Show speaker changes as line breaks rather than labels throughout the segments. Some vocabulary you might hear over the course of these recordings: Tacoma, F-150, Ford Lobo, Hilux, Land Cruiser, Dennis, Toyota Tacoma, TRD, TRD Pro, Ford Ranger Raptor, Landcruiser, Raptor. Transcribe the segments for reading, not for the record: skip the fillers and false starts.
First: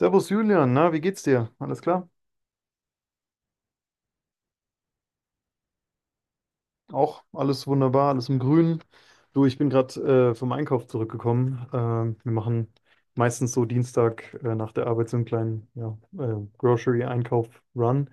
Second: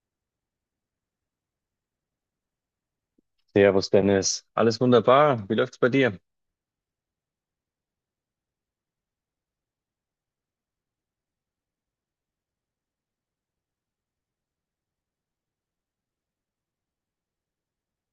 Servus Julian, na, wie geht's dir? Alles klar?
Servus Dennis, alles wunderbar. Wie läuft's bei dir?
Auch alles wunderbar, alles im Grünen. Du, ich bin gerade vom Einkauf zurückgekommen. Wir machen meistens so Dienstag nach der Arbeit so einen kleinen ja, Grocery-Einkauf-Run.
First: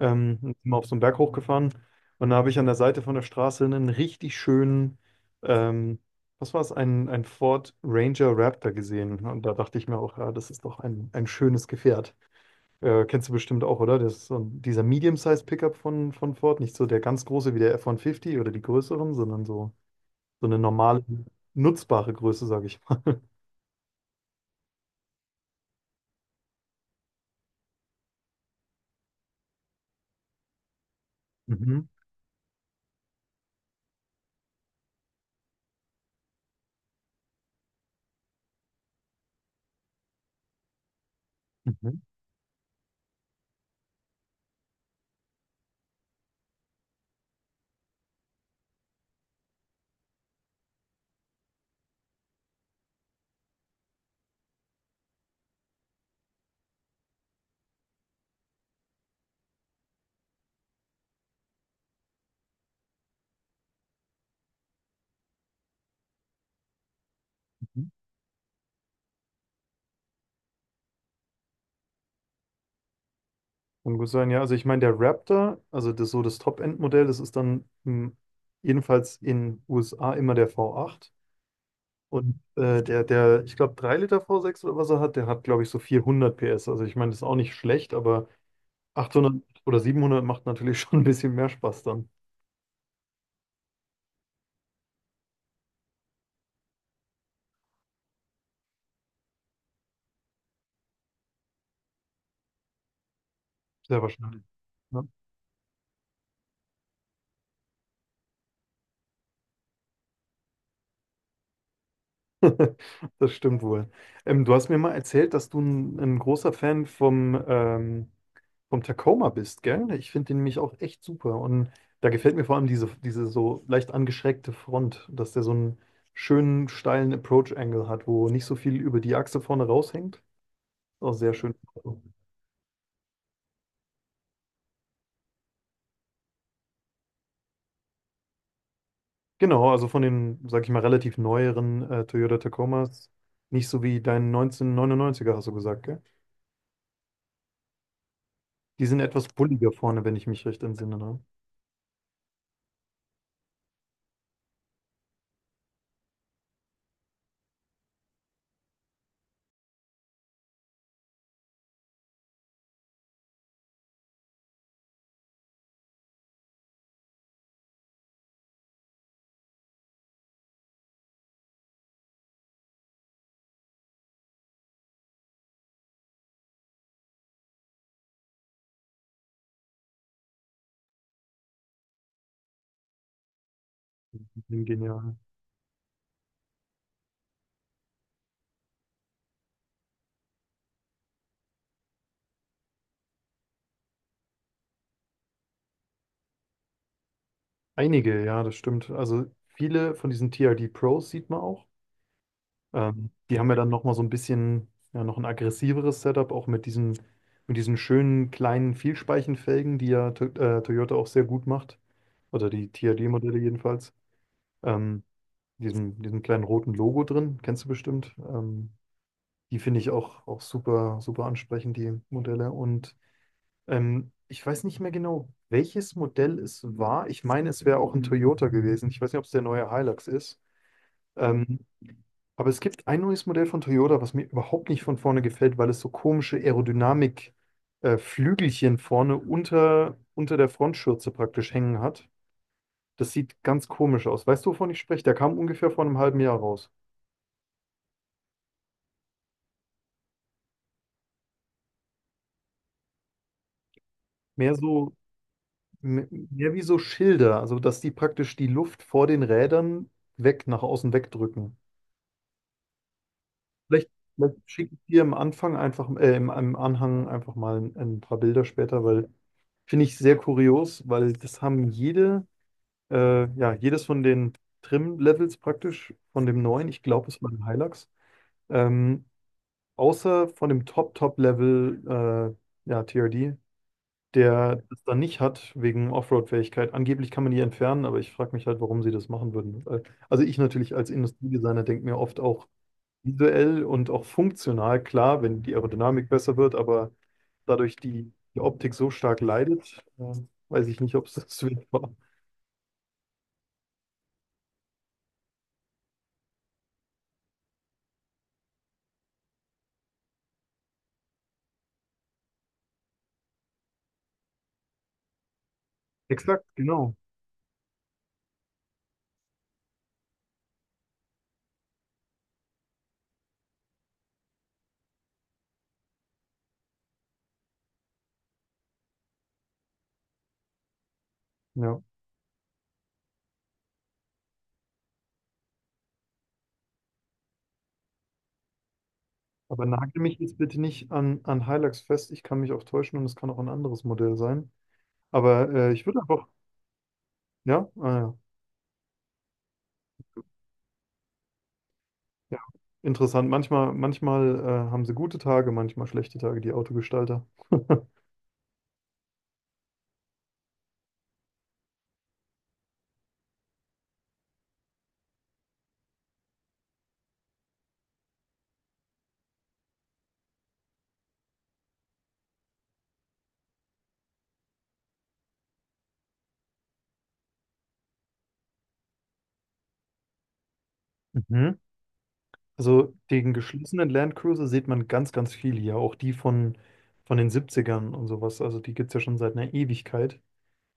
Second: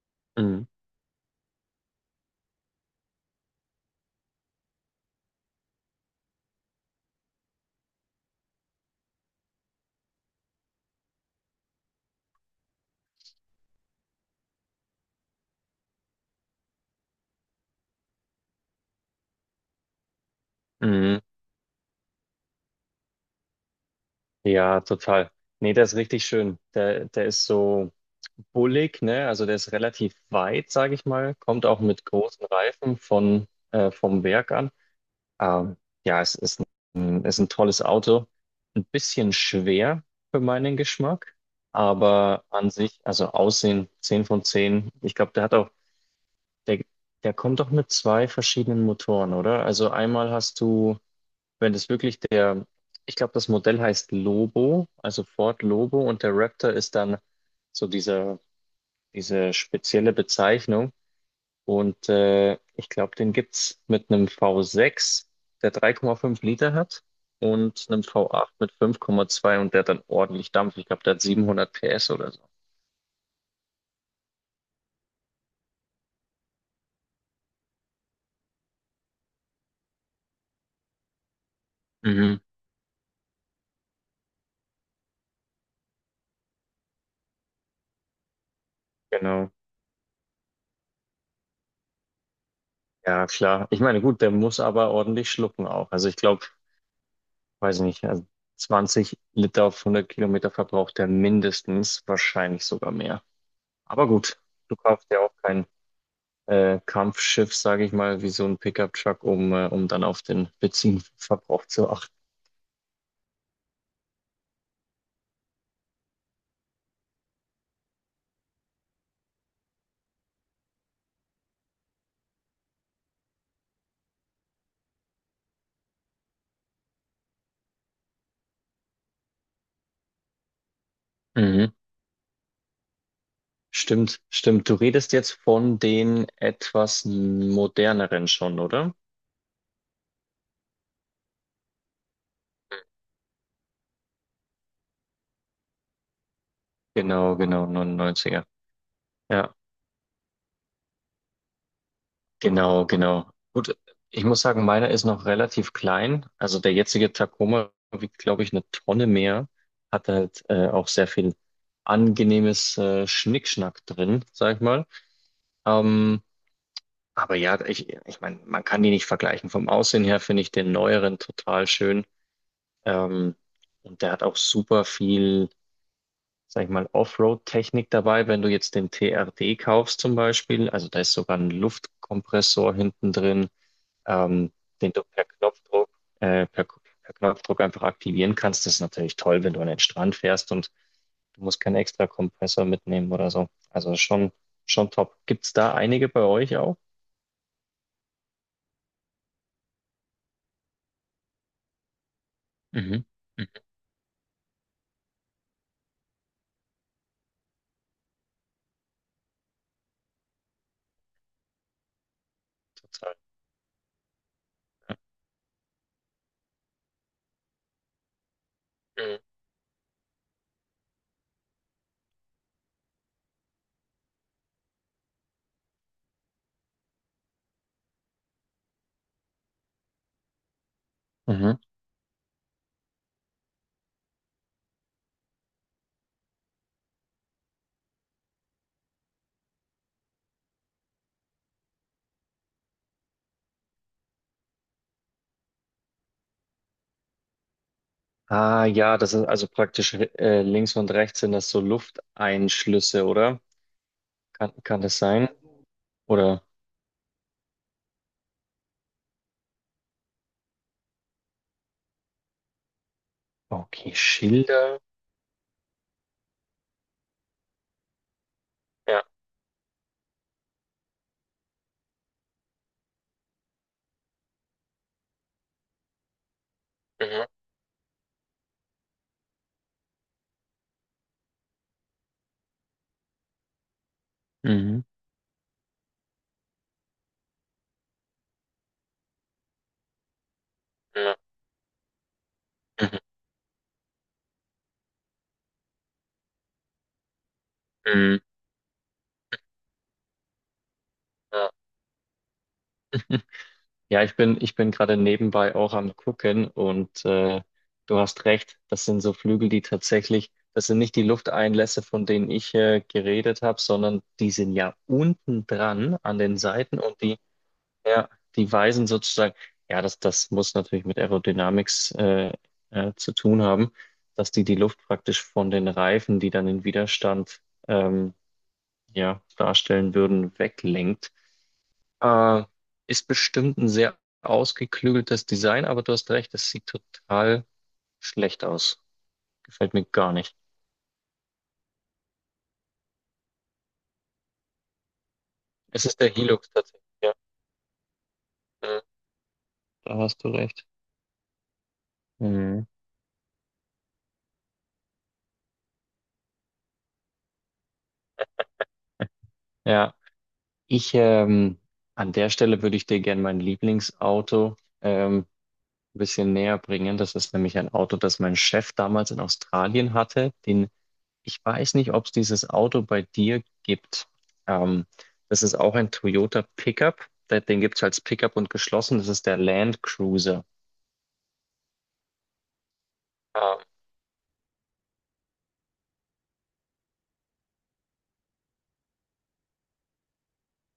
Und sind
Mhm.
mal auf so einen Berg hochgefahren und da habe ich an der Seite von der Straße einen richtig schönen, ähm, was war es, ein Ford Ranger Raptor gesehen. Und da dachte ich mir auch, ja, das ist doch ein schönes Gefährt. Kennst du bestimmt auch, oder? Das ist dieser Medium-Size-Pickup von Ford. Nicht so der ganz große wie der F-150 oder die größeren, sondern so eine normale,
Mhm.
nutzbare Größe, sage ich mal.
Ja, total. Nee, der ist richtig schön. Der ist so bullig, ne? Also der ist relativ weit, sage ich mal. Kommt auch
Mhm.
mit großen Reifen vom Werk an. Ähm, ja, es ist ist ein tolles Auto. Ein bisschen schwer für meinen Geschmack,
Mhm.
aber an sich, also Aussehen 10 von 10. Ich glaube, der hat auch, der, der kommt doch mit zwei verschiedenen Motoren, oder? Also einmal hast du. Wenn das wirklich der, ich glaube, das Modell heißt Lobo, also Ford Lobo, und der Raptor ist dann so diese spezielle Bezeichnung. Und ich glaube, den gibt's mit einem V6, der 3,5 Liter hat, und
Mhm.
einem V8 mit 5,2, und der dann ordentlich dampft. Ich glaube, der hat 700 PS oder so.
Kann gut sein, ja. Also ich meine, der Raptor, also das Top-End-Modell, das ist dann jedenfalls in USA immer der V8.
Mhm.
Und der, ich glaube, 3 Liter V6 oder was er hat, der hat, glaube ich, so 400 PS. Also ich meine, das ist auch nicht schlecht, aber 800
Genau.
oder 700 macht natürlich schon ein bisschen mehr Spaß dann.
Ja, klar. Ich meine, gut, der muss aber ordentlich schlucken auch. Also ich glaube, weiß ich nicht, also 20 Liter auf 100 Kilometer verbraucht er mindestens, wahrscheinlich sogar mehr.
Sehr
Aber gut,
wahrscheinlich.
du
Ja.
kaufst ja auch kein Kampfschiff, sage ich mal, wie so ein Pickup-Truck, um dann auf den Benzinverbrauch zu achten.
Das stimmt wohl. Du hast mir mal erzählt, dass du ein großer Fan vom Tacoma bist, gell? Ich finde den nämlich auch echt super. Und da gefällt mir vor allem diese so leicht angeschrägte Front, dass der so einen schönen, steilen Approach-Angle hat, wo nicht so viel über die Achse vorne raushängt. Auch sehr schön.
Mhm. Stimmt, stimmt. Du redest jetzt von den etwas moderneren schon, oder?
Genau, also von den, sag ich mal, relativ neueren Toyota Tacomas, nicht so wie dein 1999er, hast du gesagt, gell?
Genau, genau, 99.
Die sind etwas
Ja.
bulliger vorne, wenn ich mich recht entsinne. Ne?
Genau, genau. Gut, ich muss sagen, meiner ist noch relativ klein. Also der jetzige Tacoma wiegt, glaube ich, eine Tonne mehr. Hat halt auch sehr viel angenehmes Schnickschnack drin, sag ich mal. Ähm, aber ja, ich meine, man kann die nicht vergleichen. Vom Aussehen her finde ich den neueren total schön. Ähm, und der hat auch super viel, sag ich mal, Offroad-Technik dabei. Wenn du jetzt den TRD kaufst zum Beispiel, also da ist sogar ein Luftkompressor hinten drin, ähm, den du
Genial.
äh, per, per Knopfdruck einfach aktivieren kannst. Das ist natürlich toll, wenn du an den Strand fährst und du musst keinen extra Kompressor mitnehmen oder so. Also schon, schon top. Gibt's da einige bei euch auch?
Einige, ja, das stimmt. Also viele von diesen TRD Pros sieht man auch.
Mhm.
Die
Mhm.
haben ja dann nochmal so ein bisschen, ja, noch ein aggressiveres Setup, auch mit diesen schönen kleinen Vielspeichenfelgen, die ja to Toyota auch sehr gut macht. Oder die TRD
Total.
Modelle jedenfalls.
Ja.
Ähm, diesen kleinen roten Logo drin, kennst du bestimmt. Die finde ich auch super, super ansprechend, die Modelle. Und ich weiß nicht mehr genau, welches Modell es war. Ich meine, es wäre auch ein Toyota gewesen. Ich weiß nicht, ob es der neue Hilux ist.
Mhm. Mhm.
Ähm, aber es gibt ein neues Modell von Toyota, was mir überhaupt nicht von vorne gefällt, weil es so komische Aerodynamik, Flügelchen vorne unter der Frontschürze praktisch hängen hat. Das sieht ganz komisch aus. Weißt du, wovon ich spreche? Der kam ungefähr vor einem halben Jahr raus.
Ah ja, das ist also praktisch, links und rechts sind das so Lufteinschlüsse, oder? Kann,
Mehr
kann
so,
das sein?
m-
Oder
mehr wie so Schilder, also dass die praktisch die Luft vor den Rädern weg, nach außen wegdrücken. Vielleicht,
okay,
vielleicht schicke
Schilder.
ich dir am Anfang einfach, im Anhang einfach mal ein paar Bilder später,
Ja.
weil finde ich sehr kurios, weil das haben ja, jedes von den Trim-Levels praktisch, von dem neuen, ich glaube, es
Mhm.
war ein Hilux, ähm, außer von dem Top-Top-Level, ja, TRD, der das
Mhm.
dann nicht hat, wegen Offroad-Fähigkeit. Angeblich kann man die entfernen, aber ich frage mich halt, warum sie das machen würden. Also ich natürlich als
Ja.
Industriedesigner denke mir oft auch,
Mhm.
visuell und auch funktional, klar, wenn die Aerodynamik besser wird, aber dadurch
Mhm.
die Optik so stark leidet, weiß ich nicht, ob es das
Ja.
wert war.
Ja, ich bin gerade nebenbei auch am Gucken und du hast recht, das sind so Flügel, die tatsächlich, das sind nicht die Lufteinlässe, von denen ich geredet habe, sondern die sind ja unten dran an den
Exakt,
Seiten,
genau.
und die, ja, die weisen sozusagen, ja, das muss natürlich mit Aerodynamics zu tun haben, dass die die Luft praktisch von den Reifen, die dann den Widerstand, ähm, ja, darstellen würden, weglenkt.
Ja.
Äh, Ist bestimmt ein sehr ausgeklügeltes Design, aber du hast recht, es sieht total schlecht aus.
Aber
Gefällt mir
nagel
gar
mich
nicht.
jetzt bitte nicht an Hilux fest. Ich kann mich auch täuschen und es kann auch ein anderes Modell sein. Aber ich
Es
würde
ist der
einfach,
Hilux tatsächlich. Ja,
ja, ah, ja,
äh, da hast du recht.
ja,
Mhm.
interessant. Manchmal haben sie gute Tage, manchmal schlechte Tage, die Autogestalter.
Ja, ich an der Stelle würde ich dir gerne mein Lieblingsauto ein bisschen näher bringen. Das ist nämlich ein Auto, das mein Chef damals in Australien hatte, den Ich weiß nicht, ob es dieses Auto bei dir gibt. Ähm, Das ist auch ein Toyota Pickup. Den gibt es als Pickup und geschlossen. Das ist der Land Cruiser.
Mhm. Also den
Ah,
geschlossenen Landcruiser sieht man ganz, ganz viel hier, auch die von den Siebzigern und sowas. Also die gibt es ja schon seit einer Ewigkeit.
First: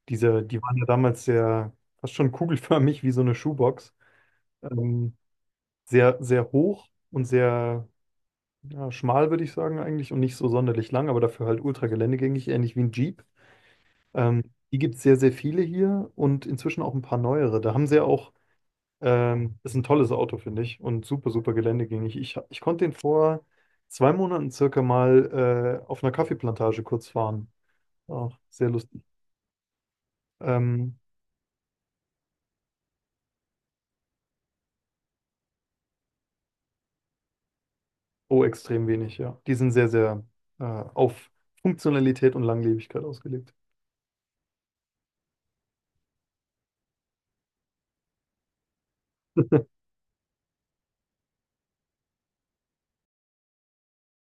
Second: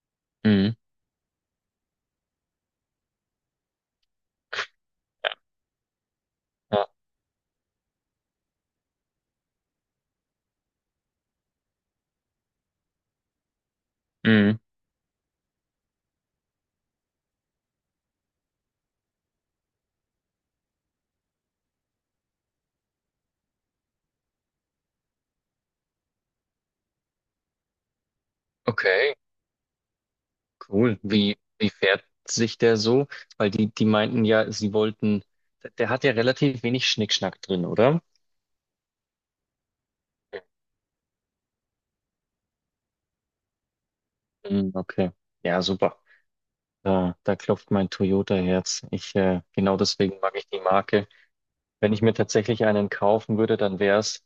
Die
mhm.
waren ja damals fast schon kugelförmig wie so eine Schuhbox. Ähm, sehr, sehr
Ja,
hoch und sehr ja, schmal, würde ich sagen eigentlich, und nicht so sonderlich lang, aber dafür halt ultra geländegängig, ähnlich wie ein Jeep. Ähm,
mhm.
die gibt es sehr, sehr viele hier und inzwischen auch ein paar neuere. Da haben sie ja auch ist ein tolles Auto, finde ich, und super, super geländegängig. Ich konnte den vor 2 Monaten circa mal auf einer Kaffeeplantage kurz fahren. Auch sehr lustig.
Okay,
Ähm,
cool. Wie fährt sich der so? Weil die meinten ja, sie wollten, der hat ja relativ wenig Schnickschnack drin, oder?
oh, extrem wenig, ja. Die sind sehr, sehr auf Funktionalität und Langlebigkeit ausgelegt.
Mhm, okay. Ja, super. Da klopft mein Toyota-Herz. Genau deswegen mag ich die Marke. Wenn ich mir tatsächlich einen kaufen würde, dann wär's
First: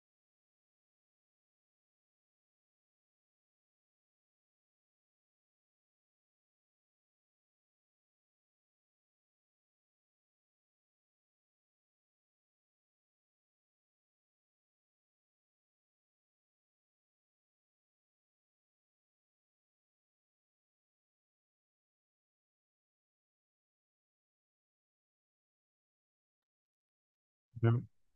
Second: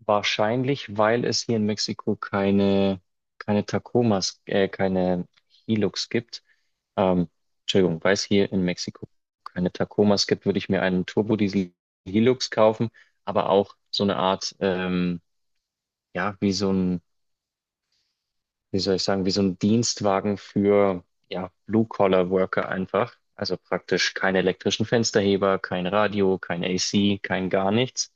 wahrscheinlich, weil es hier in Mexiko keine, Tacomas, keine Hilux gibt. Ähm, Entschuldigung, weil es hier in Mexiko keine Tacomas gibt, würde ich mir einen Turbodiesel Hilux kaufen, aber auch so eine Art, ja, wie soll ich sagen, wie so ein Dienstwagen für, ja, Blue-Collar-Worker einfach. Also praktisch keine elektrischen Fensterheber, kein Radio, kein AC, kein gar
Ja.
nichts.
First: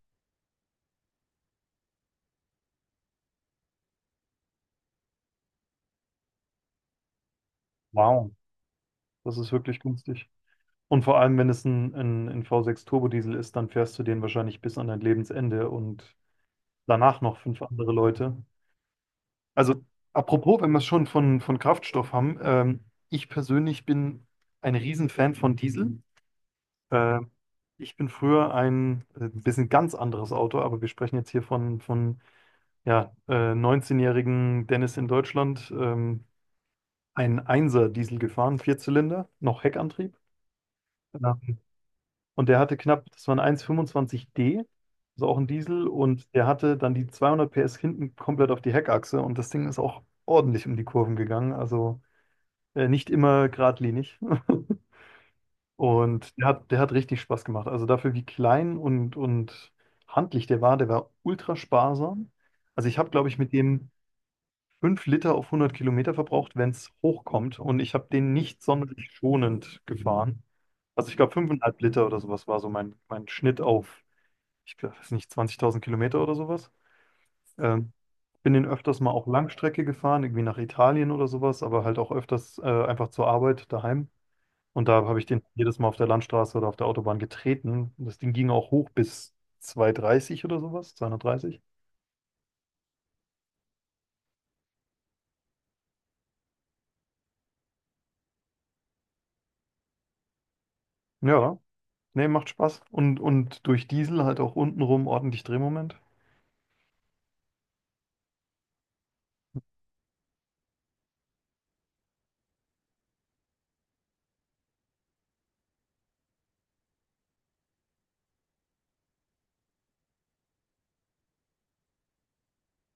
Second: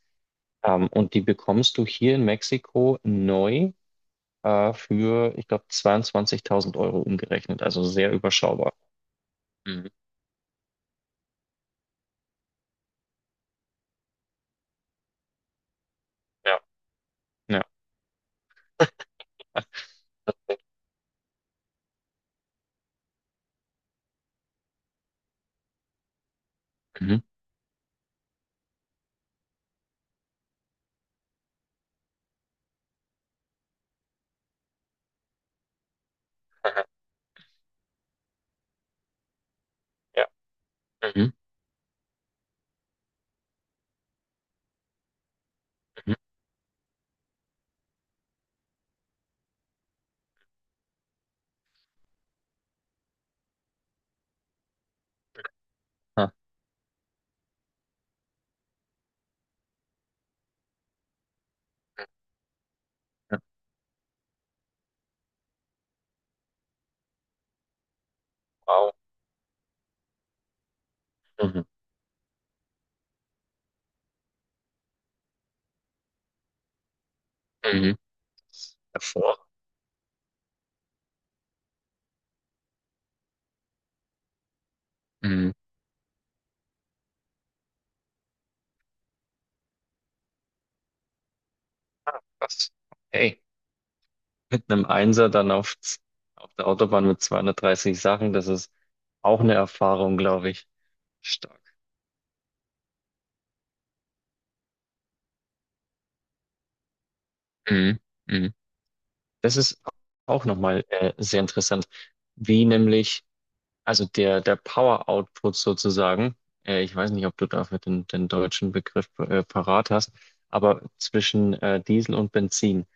Und die bekommst du hier in Mexiko neu für, ich glaube, 22.000 Euro umgerechnet, also sehr
Wow,
überschaubar.
das ist wirklich
Mhm.
günstig. Und vor allem, wenn es ein V6 Turbodiesel ist, dann fährst du den wahrscheinlich bis an dein Lebensende und
Ja,
danach noch fünf
ja.
andere Leute. Also, apropos, wenn wir es schon von Kraftstoff haben, ich persönlich bin ein Riesenfan von Diesel.
Mhm.
Äh, ich bin früher ein bisschen ganz anderes Auto, aber wir sprechen jetzt hier von ja, 19-jährigen Dennis in Deutschland,
Aha.
ein 1 Diesel gefahren, Vierzylinder, noch Heckantrieb.
Ja. Mhm.
Ja. Und der hatte knapp, das war ein 1,25D, also auch ein Diesel,
Mhm.
und der hatte dann die 200 PS hinten komplett auf die Heckachse und das Ding ist auch ordentlich um die Kurven gegangen. Also nicht immer geradlinig.
Ah,
Und der hat richtig Spaß gemacht. Also dafür, wie klein und handlich der war ultra sparsam. Also ich habe, glaube
ja.
ich, mit dem 5 Liter auf 100 Kilometer verbraucht, wenn es hochkommt. Und ich habe den nicht
Wow.
sonderlich schonend gefahren. Also ich glaube,
Mhm.
5,5 Liter oder sowas war so mein Schnitt auf, ich glaub, weiß nicht, 20.000 Kilometer oder sowas. Ähm,
Mhm.
bin den öfters mal auch
Davor.
Langstrecke gefahren, irgendwie nach Italien oder sowas, aber halt auch öfters einfach zur Arbeit daheim. Und da habe ich den
Mhm.
jedes Mal auf der Landstraße oder auf der Autobahn getreten. Das Ding ging auch hoch bis 230 oder sowas, 230.
Was? Hey, mit einem Einser dann auf der Autobahn mit 230 Sachen, das ist auch eine Erfahrung, glaube ich.
Ja,
Stark.
nee, macht Spaß. Und durch Diesel halt auch untenrum ordentlich Drehmoment.
Mhm. Mhm. Das ist auch nochmal sehr interessant, wie nämlich, also der Power Output sozusagen, ich weiß nicht, ob du dafür den deutschen Begriff parat hast, aber zwischen Diesel und Benzin.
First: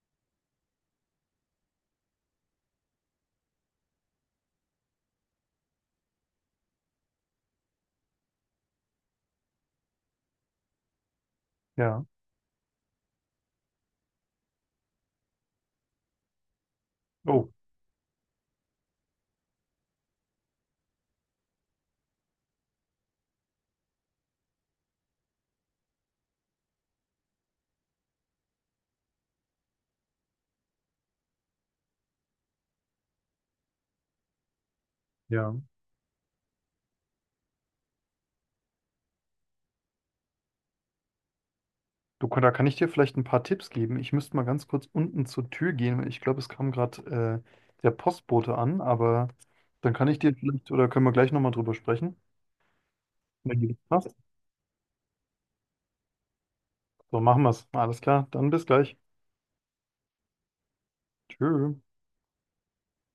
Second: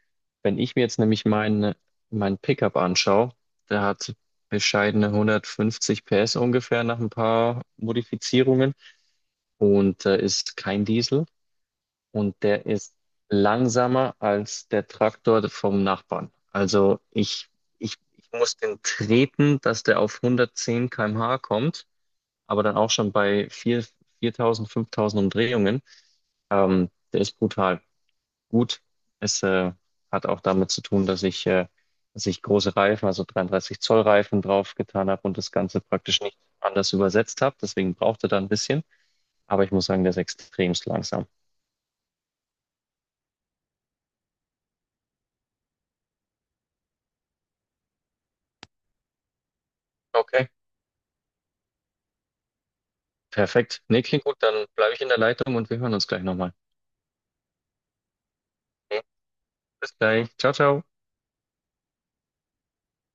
Wenn ich mir jetzt nämlich mein Pickup anschaue, der hat bescheidene 150 PS ungefähr nach ein paar Modifizierungen, und ist kein Diesel,
Ja.
und der ist langsamer als der Traktor vom Nachbarn. Also ich,
Oh,
ich, ich muss den treten, dass der auf 110 km/h kommt, aber dann auch schon bei 4.000 5.000 Umdrehungen. Der ist brutal gut. Es hat auch damit zu tun, dass ich große Reifen, also 33 Zoll Reifen drauf getan habe, und das
ja.
Ganze praktisch nicht anders übersetzt habe. Deswegen braucht er da ein bisschen. Aber ich muss sagen, der ist extremst langsam.
Du, da kann ich dir vielleicht ein paar Tipps geben. Ich müsste mal ganz kurz unten zur Tür gehen, weil ich glaube, es kam gerade der Postbote an, aber dann kann ich dir
Okay,
vielleicht oder können wir gleich nochmal drüber sprechen. Wenn dir das
perfekt. Nee,
passt.
klingt gut. Dann bleibe ich in der Leitung und wir hören uns gleich nochmal.
So, machen wir es. Alles klar, dann bis gleich.
Bis gleich. Ciao, ciao.
Tschö.